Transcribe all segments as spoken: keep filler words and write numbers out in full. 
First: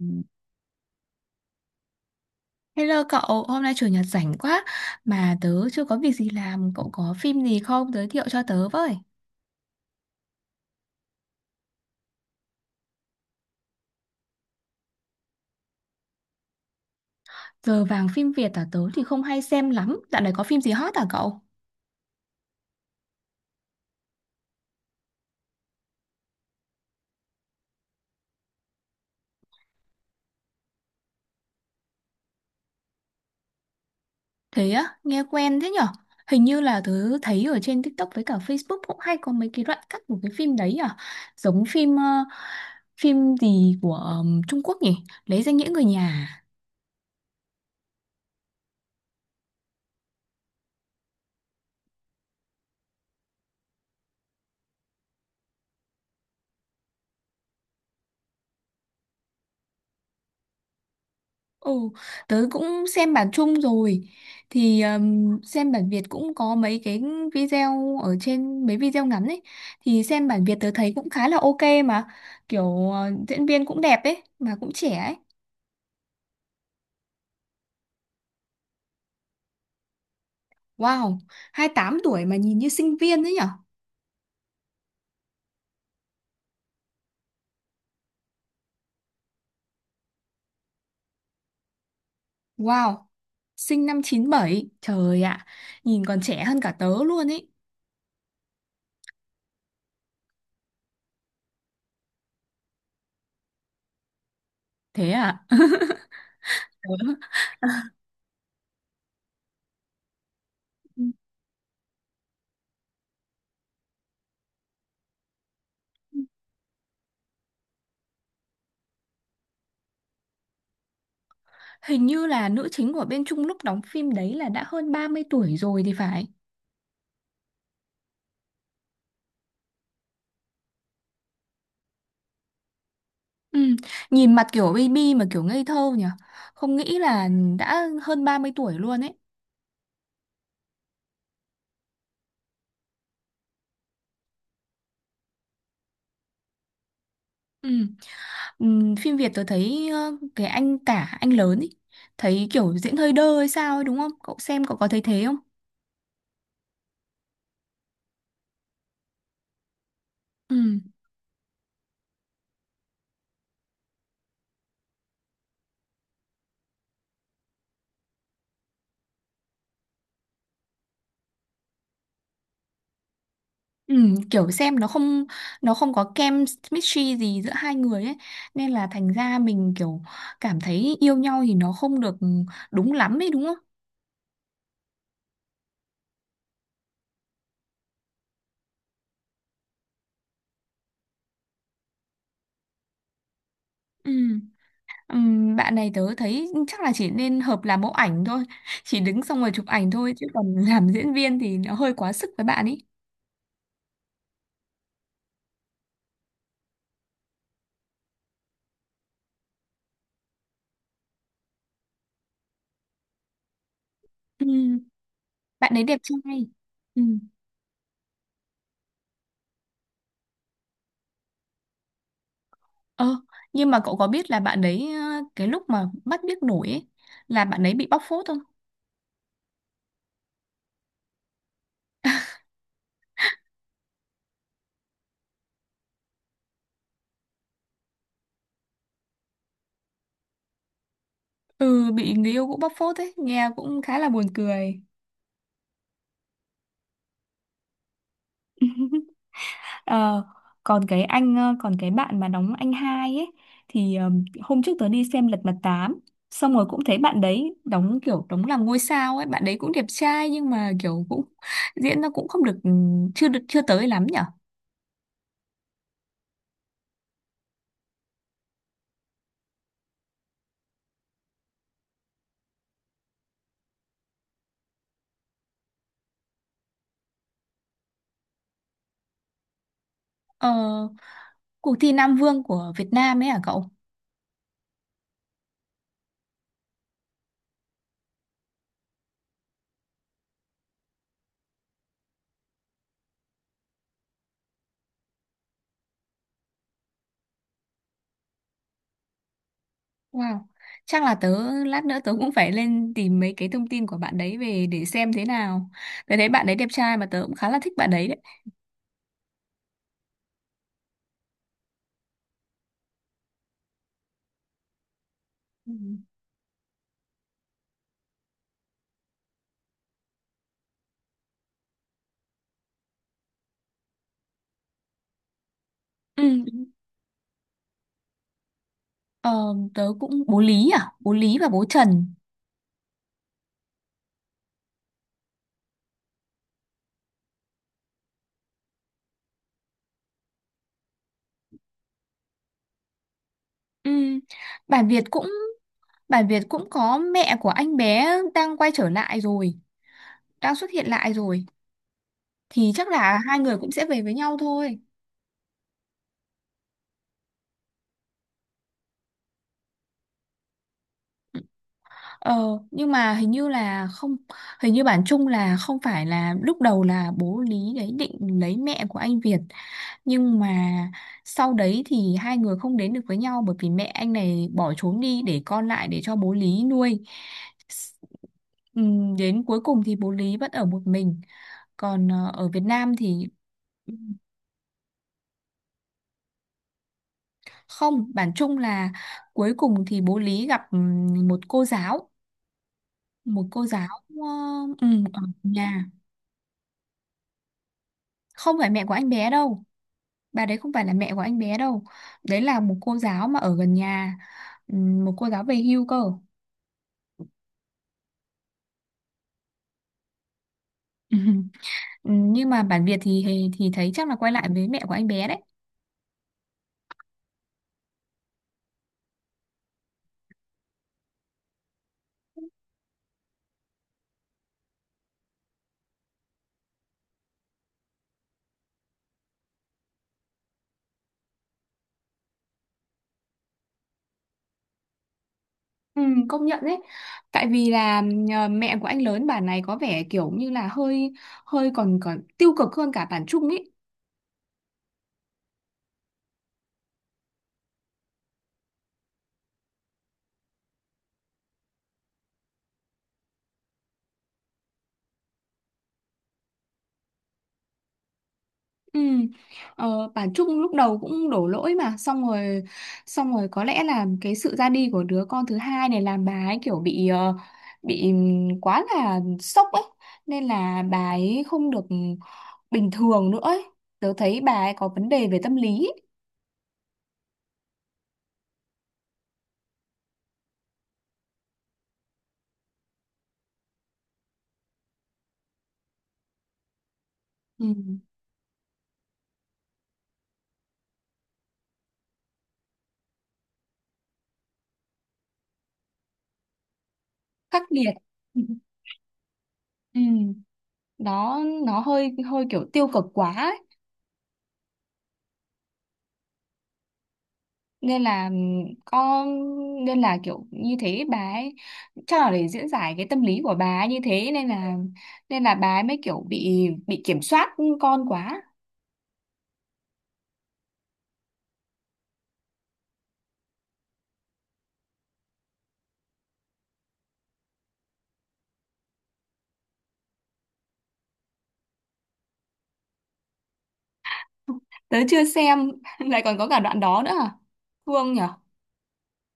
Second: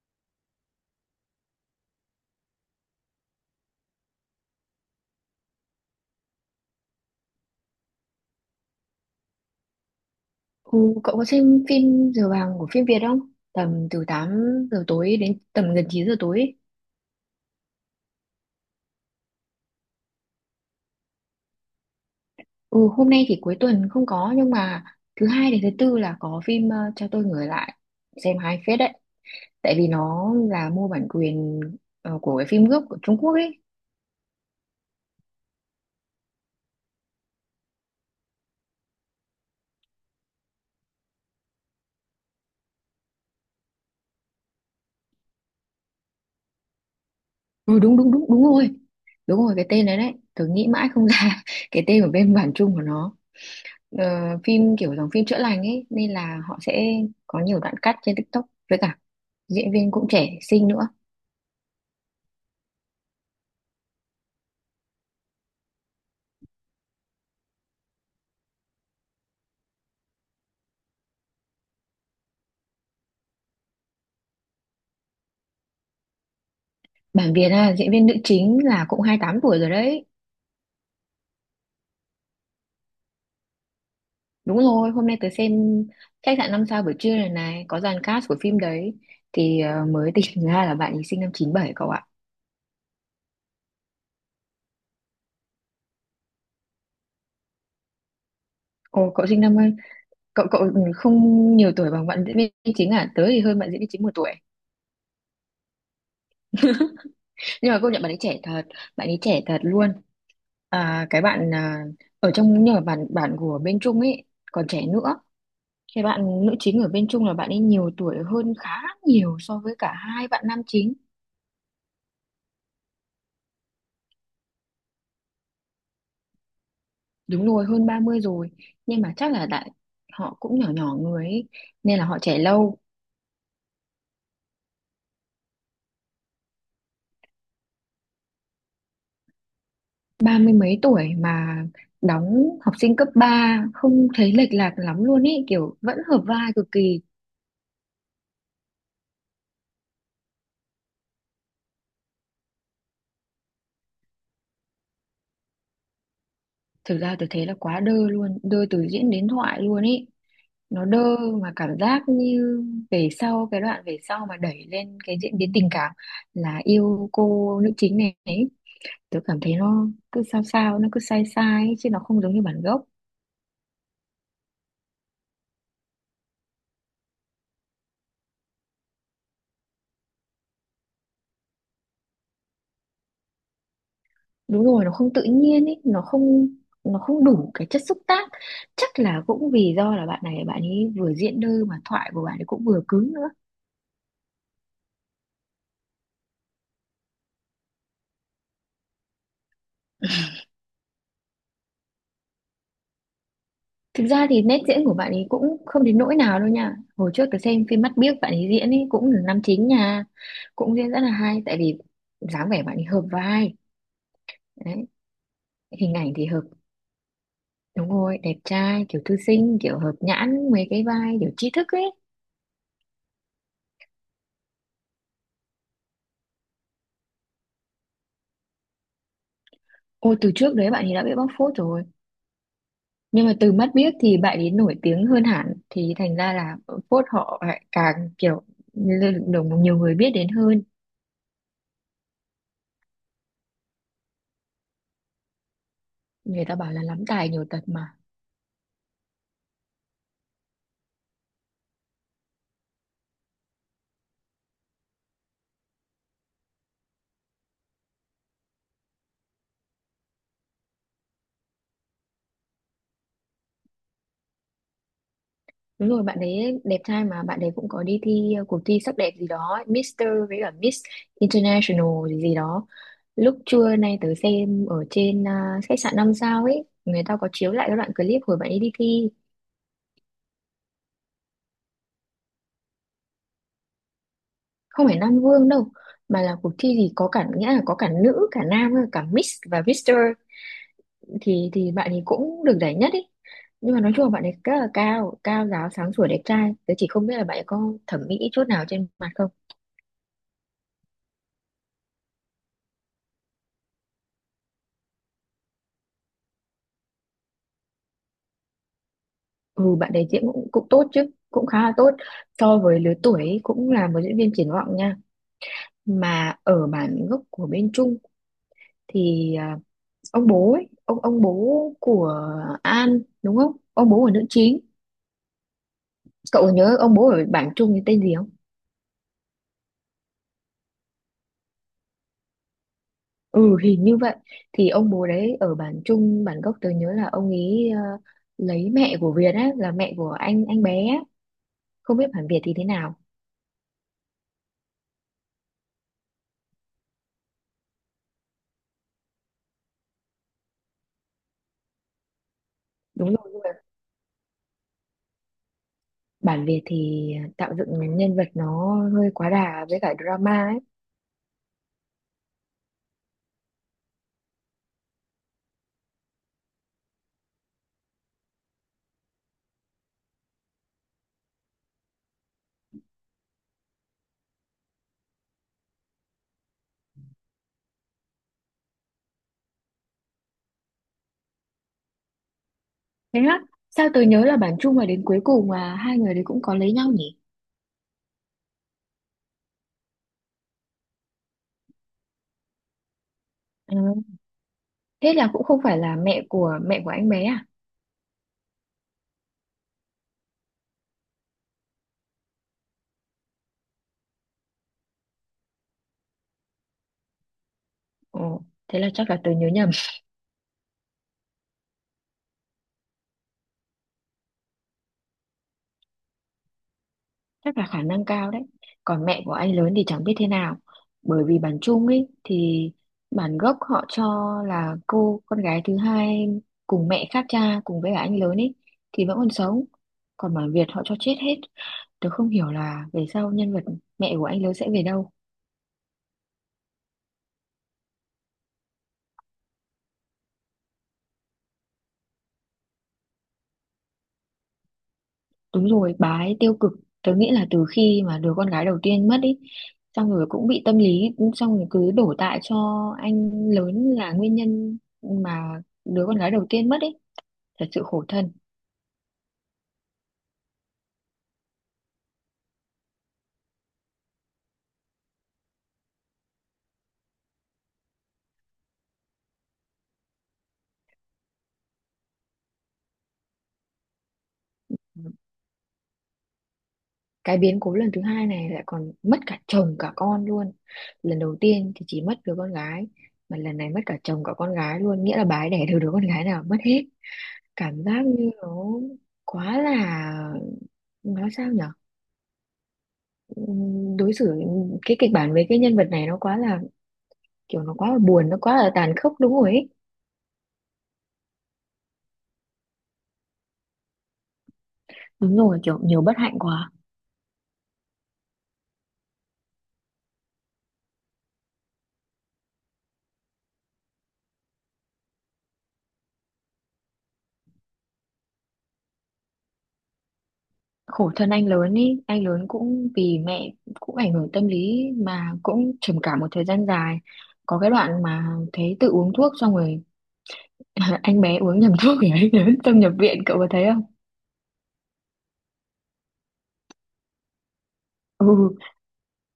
Ừ. Hello cậu, hôm nay chủ nhật rảnh quá mà tớ chưa có việc gì làm, cậu có phim gì không giới thiệu cho tớ với. Ừ, cậu có xem phim Giờ vàng của phim Việt không? Tầm từ tám giờ tối đến tầm gần chín giờ tối ấy. Giờ vàng phim Việt à, tớ thì không hay xem lắm, dạo này có phim gì hot à cậu? Ừ, hôm nay thì cuối tuần không có nhưng mà thứ hai đến thứ tư là có phim ờ, Cho tôi người lại. Xem hai phết đấy. Tại vì nó là mua bản quyền ờ, của cái phim gốc của Trung Quốc ấy. Thế á, nghe quen thế nhở? Hình như là tớ thấy ở trên TikTok với cả Facebook cũng hay có mấy cái đoạn cắt của cái phim đấy, à, giống phim, ờ, phim gì của ờm, Trung Quốc nhỉ? Lấy danh nghĩa người nhà, à? Ừ, đúng đúng đúng đúng rồi. Đúng rồi, cái tên đấy đấy. Tớ nghĩ mãi không ra cái tên của bên bản Trung của nó. Ờ, phim kiểu dòng phim chữa lành ấy nên là họ sẽ có nhiều đoạn cắt trên TikTok với cả diễn viên cũng trẻ xinh nữa. Ồ, tớ cũng xem bản chung rồi thì ừm, xem bản Việt cũng có mấy cái video ở trên, mấy video ngắn ấy, thì xem bản Việt tớ thấy cũng khá là ok mà kiểu ờ, diễn viên cũng đẹp ấy mà cũng trẻ ấy. Bản Việt à, diễn viên nữ chính là cũng hai tám tuổi rồi đấy. Wow, hai mươi tám tuổi mà nhìn như sinh viên ấy nhở. Đúng rồi, hôm nay tớ xem khách sạn năm sao buổi trưa này này, có dàn cast của phim đấy. Thì ờ, mới tỉnh ra là bạn ấy sinh năm chín bảy cậu ạ. Wow, sinh năm chín bảy, trời ạ, nhìn còn trẻ hơn cả tớ luôn ấy. Ồ, cậu sinh năm, cậu cậu không nhiều tuổi bằng bạn diễn viên chính à? Tớ thì hơn bạn diễn viên chính một tuổi. Thế à. Tớ-. Nhưng mà công nhận bạn ấy trẻ thật, bạn ấy trẻ thật luôn. À, cái bạn à, ở trong, nhưng mà bạn, bạn của bên Trung ấy, còn trẻ nữa. Cái bạn nữ chính ở bên Trung là bạn ấy nhiều tuổi hơn khá nhiều so với cả hai bạn nam chính. Hình như là nữ chính của bên Trung lúc đóng phim đấy là đã hơn ba mươi tuổi rồi thì phải. Đúng rồi, hơn ba mươi rồi. Nhưng mà chắc là đại họ cũng nhỏ nhỏ người ấy, nên là họ trẻ lâu. Ừ, nhìn mặt kiểu baby mà kiểu ngây thơ nhỉ, không nghĩ là đã hơn ba mươi tuổi luôn ấy. Ba mươi mấy tuổi mà đóng học sinh cấp ba không thấy lệch lạc lắm luôn ý, kiểu vẫn hợp vai cực kỳ. Ừ. Ừ, phim Việt tôi thấy ờ, cái anh cả anh lớn ấy thấy kiểu diễn hơi đơ hay sao ấy, đúng không? Cậu xem cậu có thấy thế không? Thực ra tôi thấy là quá đơ luôn, đơ từ diễn đến thoại luôn ý. Ừ. Nó đơ mà cảm giác như về sau, cái đoạn về sau mà đẩy lên cái diễn biến tình cảm là yêu cô nữ chính này ấy. Tôi cảm thấy nó cứ sao sao, nó cứ sai sai ấy, chứ nó không giống như bản gốc. Ừ, kiểu xem nó không, nó không có kem chemistry gì giữa hai người ấy, nên là thành ra mình kiểu cảm thấy yêu nhau thì nó không được đúng lắm ấy, đúng không? Đúng rồi, nó không tự nhiên ấy, nó không nó không đủ cái chất xúc tác, chắc là cũng vì do là bạn này bạn ấy vừa diễn đơ mà thoại của bạn ấy cũng vừa cứng nữa. Ừ. Ừm, bạn này tớ thấy chắc là chỉ nên hợp làm mẫu ảnh thôi, chỉ đứng xong rồi chụp ảnh thôi chứ còn làm diễn viên thì nó hơi quá sức với bạn ấy. Thực ra thì nét diễn của bạn ấy cũng không đến nỗi nào đâu nha, hồi trước tôi xem phim Mắt Biếc bạn ấy diễn ấy cũng là nam chính nha, cũng diễn rất là hay, tại vì dáng vẻ bạn ấy hợp vai Ừm, đấy, Bạn đấy hình đẹp ảnh thì hợp. trai. Ừm, Đúng rồi, đẹp trai kiểu thư sinh, kiểu hợp nhãn mấy cái vai kiểu tri thức ấy. ờ nhưng mà cậu có biết là bạn đấy, ờ, cái lúc mà bắt biết nổi ấy là bạn ấy bị bóc phốt không? Ôi, từ trước đấy bạn ấy đã bị bóc phốt rồi. Nhưng mà từ Mắt biết thì bạn ấy nổi tiếng hơn hẳn thì thành ra là phốt họ lại càng kiểu lên được nhiều người biết đến hơn. Ừ, bị người yêu cũng bóc phốt ấy, nghe cũng khá là buồn cười. Người ta bảo là lắm tài nhiều tật mà. Ờ, còn cái anh ờ, còn cái bạn mà đóng anh hai ấy thì, ờ, hôm trước tớ đi xem Lật Mặt tám xong rồi cũng thấy bạn đấy đóng kiểu đóng làm ngôi sao ấy, bạn đấy cũng đẹp trai nhưng mà kiểu cũng diễn nó cũng không được, ừ, chưa được chưa tới lắm nhở. Đúng rồi, bạn ấy đẹp trai mà bạn ấy cũng có đi thi uh, cuộc thi sắc đẹp gì đó, Mister với cả Miss International gì gì đó. Lúc trưa nay tớ xem ở trên uh, khách sạn năm sao ấy, người ta có chiếu lại cái đoạn clip hồi bạn ấy đi thi, ờ, Cuộc thi Nam Vương của Việt Nam ấy à cậu? không phải Nam Vương đâu, mà là cuộc thi gì có cả, nghĩa là có cả nữ, cả nam, cả Miss và Mister, thì thì bạn ấy cũng được giải nhất ý, nhưng mà nói chung là bạn ấy rất là cao cao ráo sáng sủa đẹp trai, tớ chỉ không biết là bạn ấy có thẩm mỹ chút nào trên mặt không. Wow, chắc là tớ lát nữa tớ cũng phải lên tìm mấy cái thông tin của bạn đấy về để xem thế nào, tớ thấy bạn đấy đẹp trai mà tớ cũng khá là thích bạn đấy đấy. Ừ, bạn ấy diễn cũng, cũng tốt chứ, cũng khá là tốt so với lứa tuổi ấy, cũng là một diễn viên triển vọng nha. Ừ. Mà ở bản gốc của bên Trung thì à, ông bố ấy ông ông bố của An, đúng không, ông bố của nữ chính, Ừ. cậu nhớ ông bố ở bản Trung thì tên gì không? Ờ, tớ cũng bố Lý à, bố Lý và bố Trần. Ừ, hình như vậy, thì ông bố đấy ở bản Trung bản gốc tớ nhớ là ông ấy ờ, lấy mẹ của Việt á, là mẹ của anh anh bé á. Không biết bản Việt thì thế nào. Ừm, Bản Việt cũng Bản Việt cũng có mẹ của anh bé đang quay trở lại rồi, đang xuất hiện lại rồi, thì chắc Đúng là rồi, hai nhưng mà người cũng sẽ về với nhau thôi. bản Việt thì tạo dựng nhân vật nó hơi quá đà với cả drama ấy. Ờ, nhưng mà hình như là không, hình như bản chung là không phải, là lúc đầu là bố Lý đấy định lấy mẹ của anh Việt, nhưng mà sau đấy thì hai người không đến được với nhau bởi vì mẹ anh này bỏ trốn đi để con lại để cho bố Lý nuôi. S- ừm, Đến cuối cùng thì bố Lý vẫn ở một mình, còn ờ, ở Việt Nam Thế thì á, sao tớ nhớ là bản Trung mà đến cuối cùng mà hai người đấy cũng có lấy nhau nhỉ. không, bản chung là cuối cùng thì bố Lý gặp ừm, một cô giáo, một cô giáo Ừ. ờ, ừ, Thế ở là cũng không phải nhà, là mẹ của mẹ của anh bé à? không phải mẹ của anh bé đâu, bà đấy không phải là mẹ của anh bé đâu, đấy là một cô giáo mà ở gần nhà. Ừ, một cô giáo về hưu cơ. Ồ, thế là chắc là tớ nhớ nhầm. Ừ. Ừ, nhưng mà bản Việt thì thì thấy chắc là quay lại với mẹ của anh bé đấy. Chắc là khả năng cao đấy. Còn mẹ của anh lớn thì chẳng biết thế nào, bởi vì bản chung ấy thì bản gốc họ cho là cô con gái thứ hai cùng mẹ khác cha cùng với cả anh lớn ấy thì vẫn còn sống, còn bản Việt họ cho chết hết. Tớ không hiểu là về sau nhân vật mẹ của anh lớn sẽ về đâu. Ừ, công nhận đấy, tại vì là ờ, mẹ của anh lớn bản này có vẻ kiểu như là hơi, hơi còn còn tiêu cực hơn cả bản Trung ý. Đúng rồi, bà ấy tiêu cực, tớ nghĩ là từ khi mà đứa con gái đầu tiên mất ấy, xong rồi cũng bị tâm lý, xong rồi cứ đổ tại cho anh lớn là nguyên nhân mà đứa con gái đầu tiên mất ý, thật sự khổ thân. Ừ. Ờ, bà Trúc lúc đầu cũng đổ lỗi mà, xong rồi xong rồi có lẽ là cái sự ra đi của đứa con thứ hai này làm bà ấy kiểu bị ờ, bị ừm, quá là sốc ấy, nên là bà ấy không được bình thường nữa ấy. Tớ thấy bà ấy có vấn đề về tâm lý ấy. Cái biến cố lần thứ hai này lại còn mất cả chồng cả con luôn, lần đầu tiên thì chỉ mất đứa con gái, mà lần này mất cả chồng cả con gái luôn, nghĩa là bà ấy đẻ được đứa con gái nào mất hết, Ừ. cảm giác như nó quá là, nói sao nhở, ừm, đối xử, cái kịch bản với cái nhân vật này nó quá là, kiểu Khắc nó quá nghiệt, là buồn, nó ừ. quá là tàn khốc, đúng rồi ấy. Ừ. Đó, nó hơi hơi kiểu tiêu cực quá ấy. Đúng rồi, kiểu nhiều bất hạnh quá. Nên là ừm, có, nên là kiểu như thế bà ấy chắc là để diễn giải cái tâm lý của bà ấy như thế, nên là nên là bà ấy mới kiểu bị bị kiểm soát con quá. Khổ thân anh lớn ý, anh lớn cũng vì mẹ cũng ảnh hưởng tâm lý mà cũng trầm cảm một thời gian dài, có cái đoạn mà thấy tự uống thuốc xong rồi anh bé uống nhầm thuốc thì anh lớn tâm nhập viện, cậu có thấy không? Tớ chưa xem, lại còn có cả đoạn đó nữa à? Thương Ừ, nhở.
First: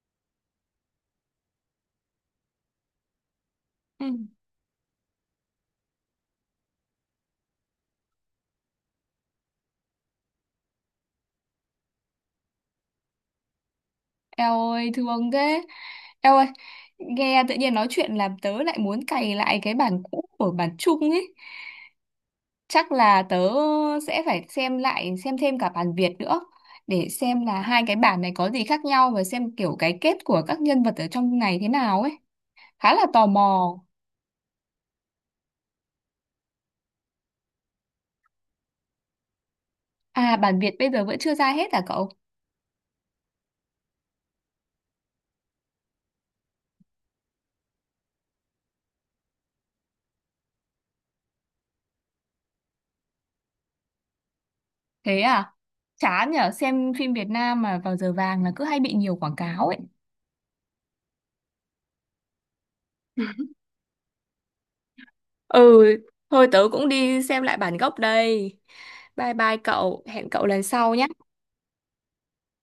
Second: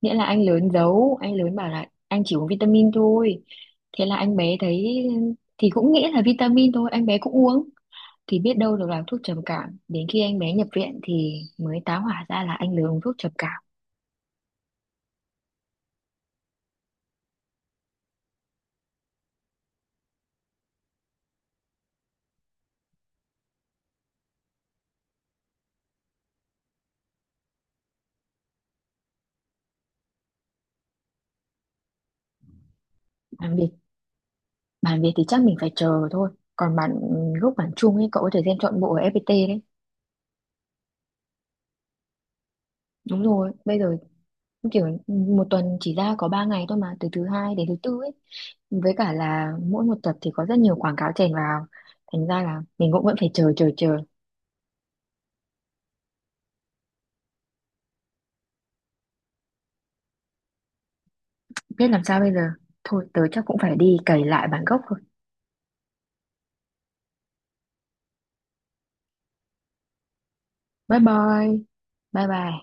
nghĩa là anh lớn giấu, anh lớn bảo là anh chỉ uống vitamin thôi, thế Ừ. là anh bé thấy thì cũng nghĩ là vitamin thôi, anh bé cũng uống, thì biết đâu được là thuốc trầm cảm, đến khi anh bé nhập viện thì mới tá hỏa ra là anh lớn uống thuốc trầm cảm. Eo ơi thương thế, eo ơi, nghe tự nhiên nói chuyện làm tớ lại muốn cày lại cái bản cũ của bản chung ấy, chắc là tớ sẽ phải xem lại, xem thêm cả bản Việt nữa để xem là hai cái bản này có gì khác nhau và xem kiểu cái kết của các nhân vật ở trong này thế nào ấy, khá là tò Làm việc. mò. Bản Việt thì chắc mình phải chờ thôi. Còn bản gốc bản Trung ấy cậu có thể xem trọn bộ ở ép pê tê đấy. À, bản Việt bây giờ vẫn chưa ra hết à cậu? Đúng rồi, bây giờ kiểu một tuần chỉ ra có ba ngày thôi mà, từ thứ hai đến thứ tư ấy. Với cả là mỗi một tập thì có rất nhiều quảng cáo chèn vào. Thành ra là mình cũng vẫn phải chờ chờ chờ. Thế à, chán nhở, xem phim Việt Nam mà vào giờ vàng là cứ hay bị nhiều quảng cáo ấy. Biết làm sao bây giờ. Thôi tớ chắc cũng phải đi cày lại bản gốc thôi. Ừ, thôi tớ cũng đi xem lại bản gốc đây. Bye bye cậu, hẹn cậu lần sau Bye nhé. bye. Bye bye.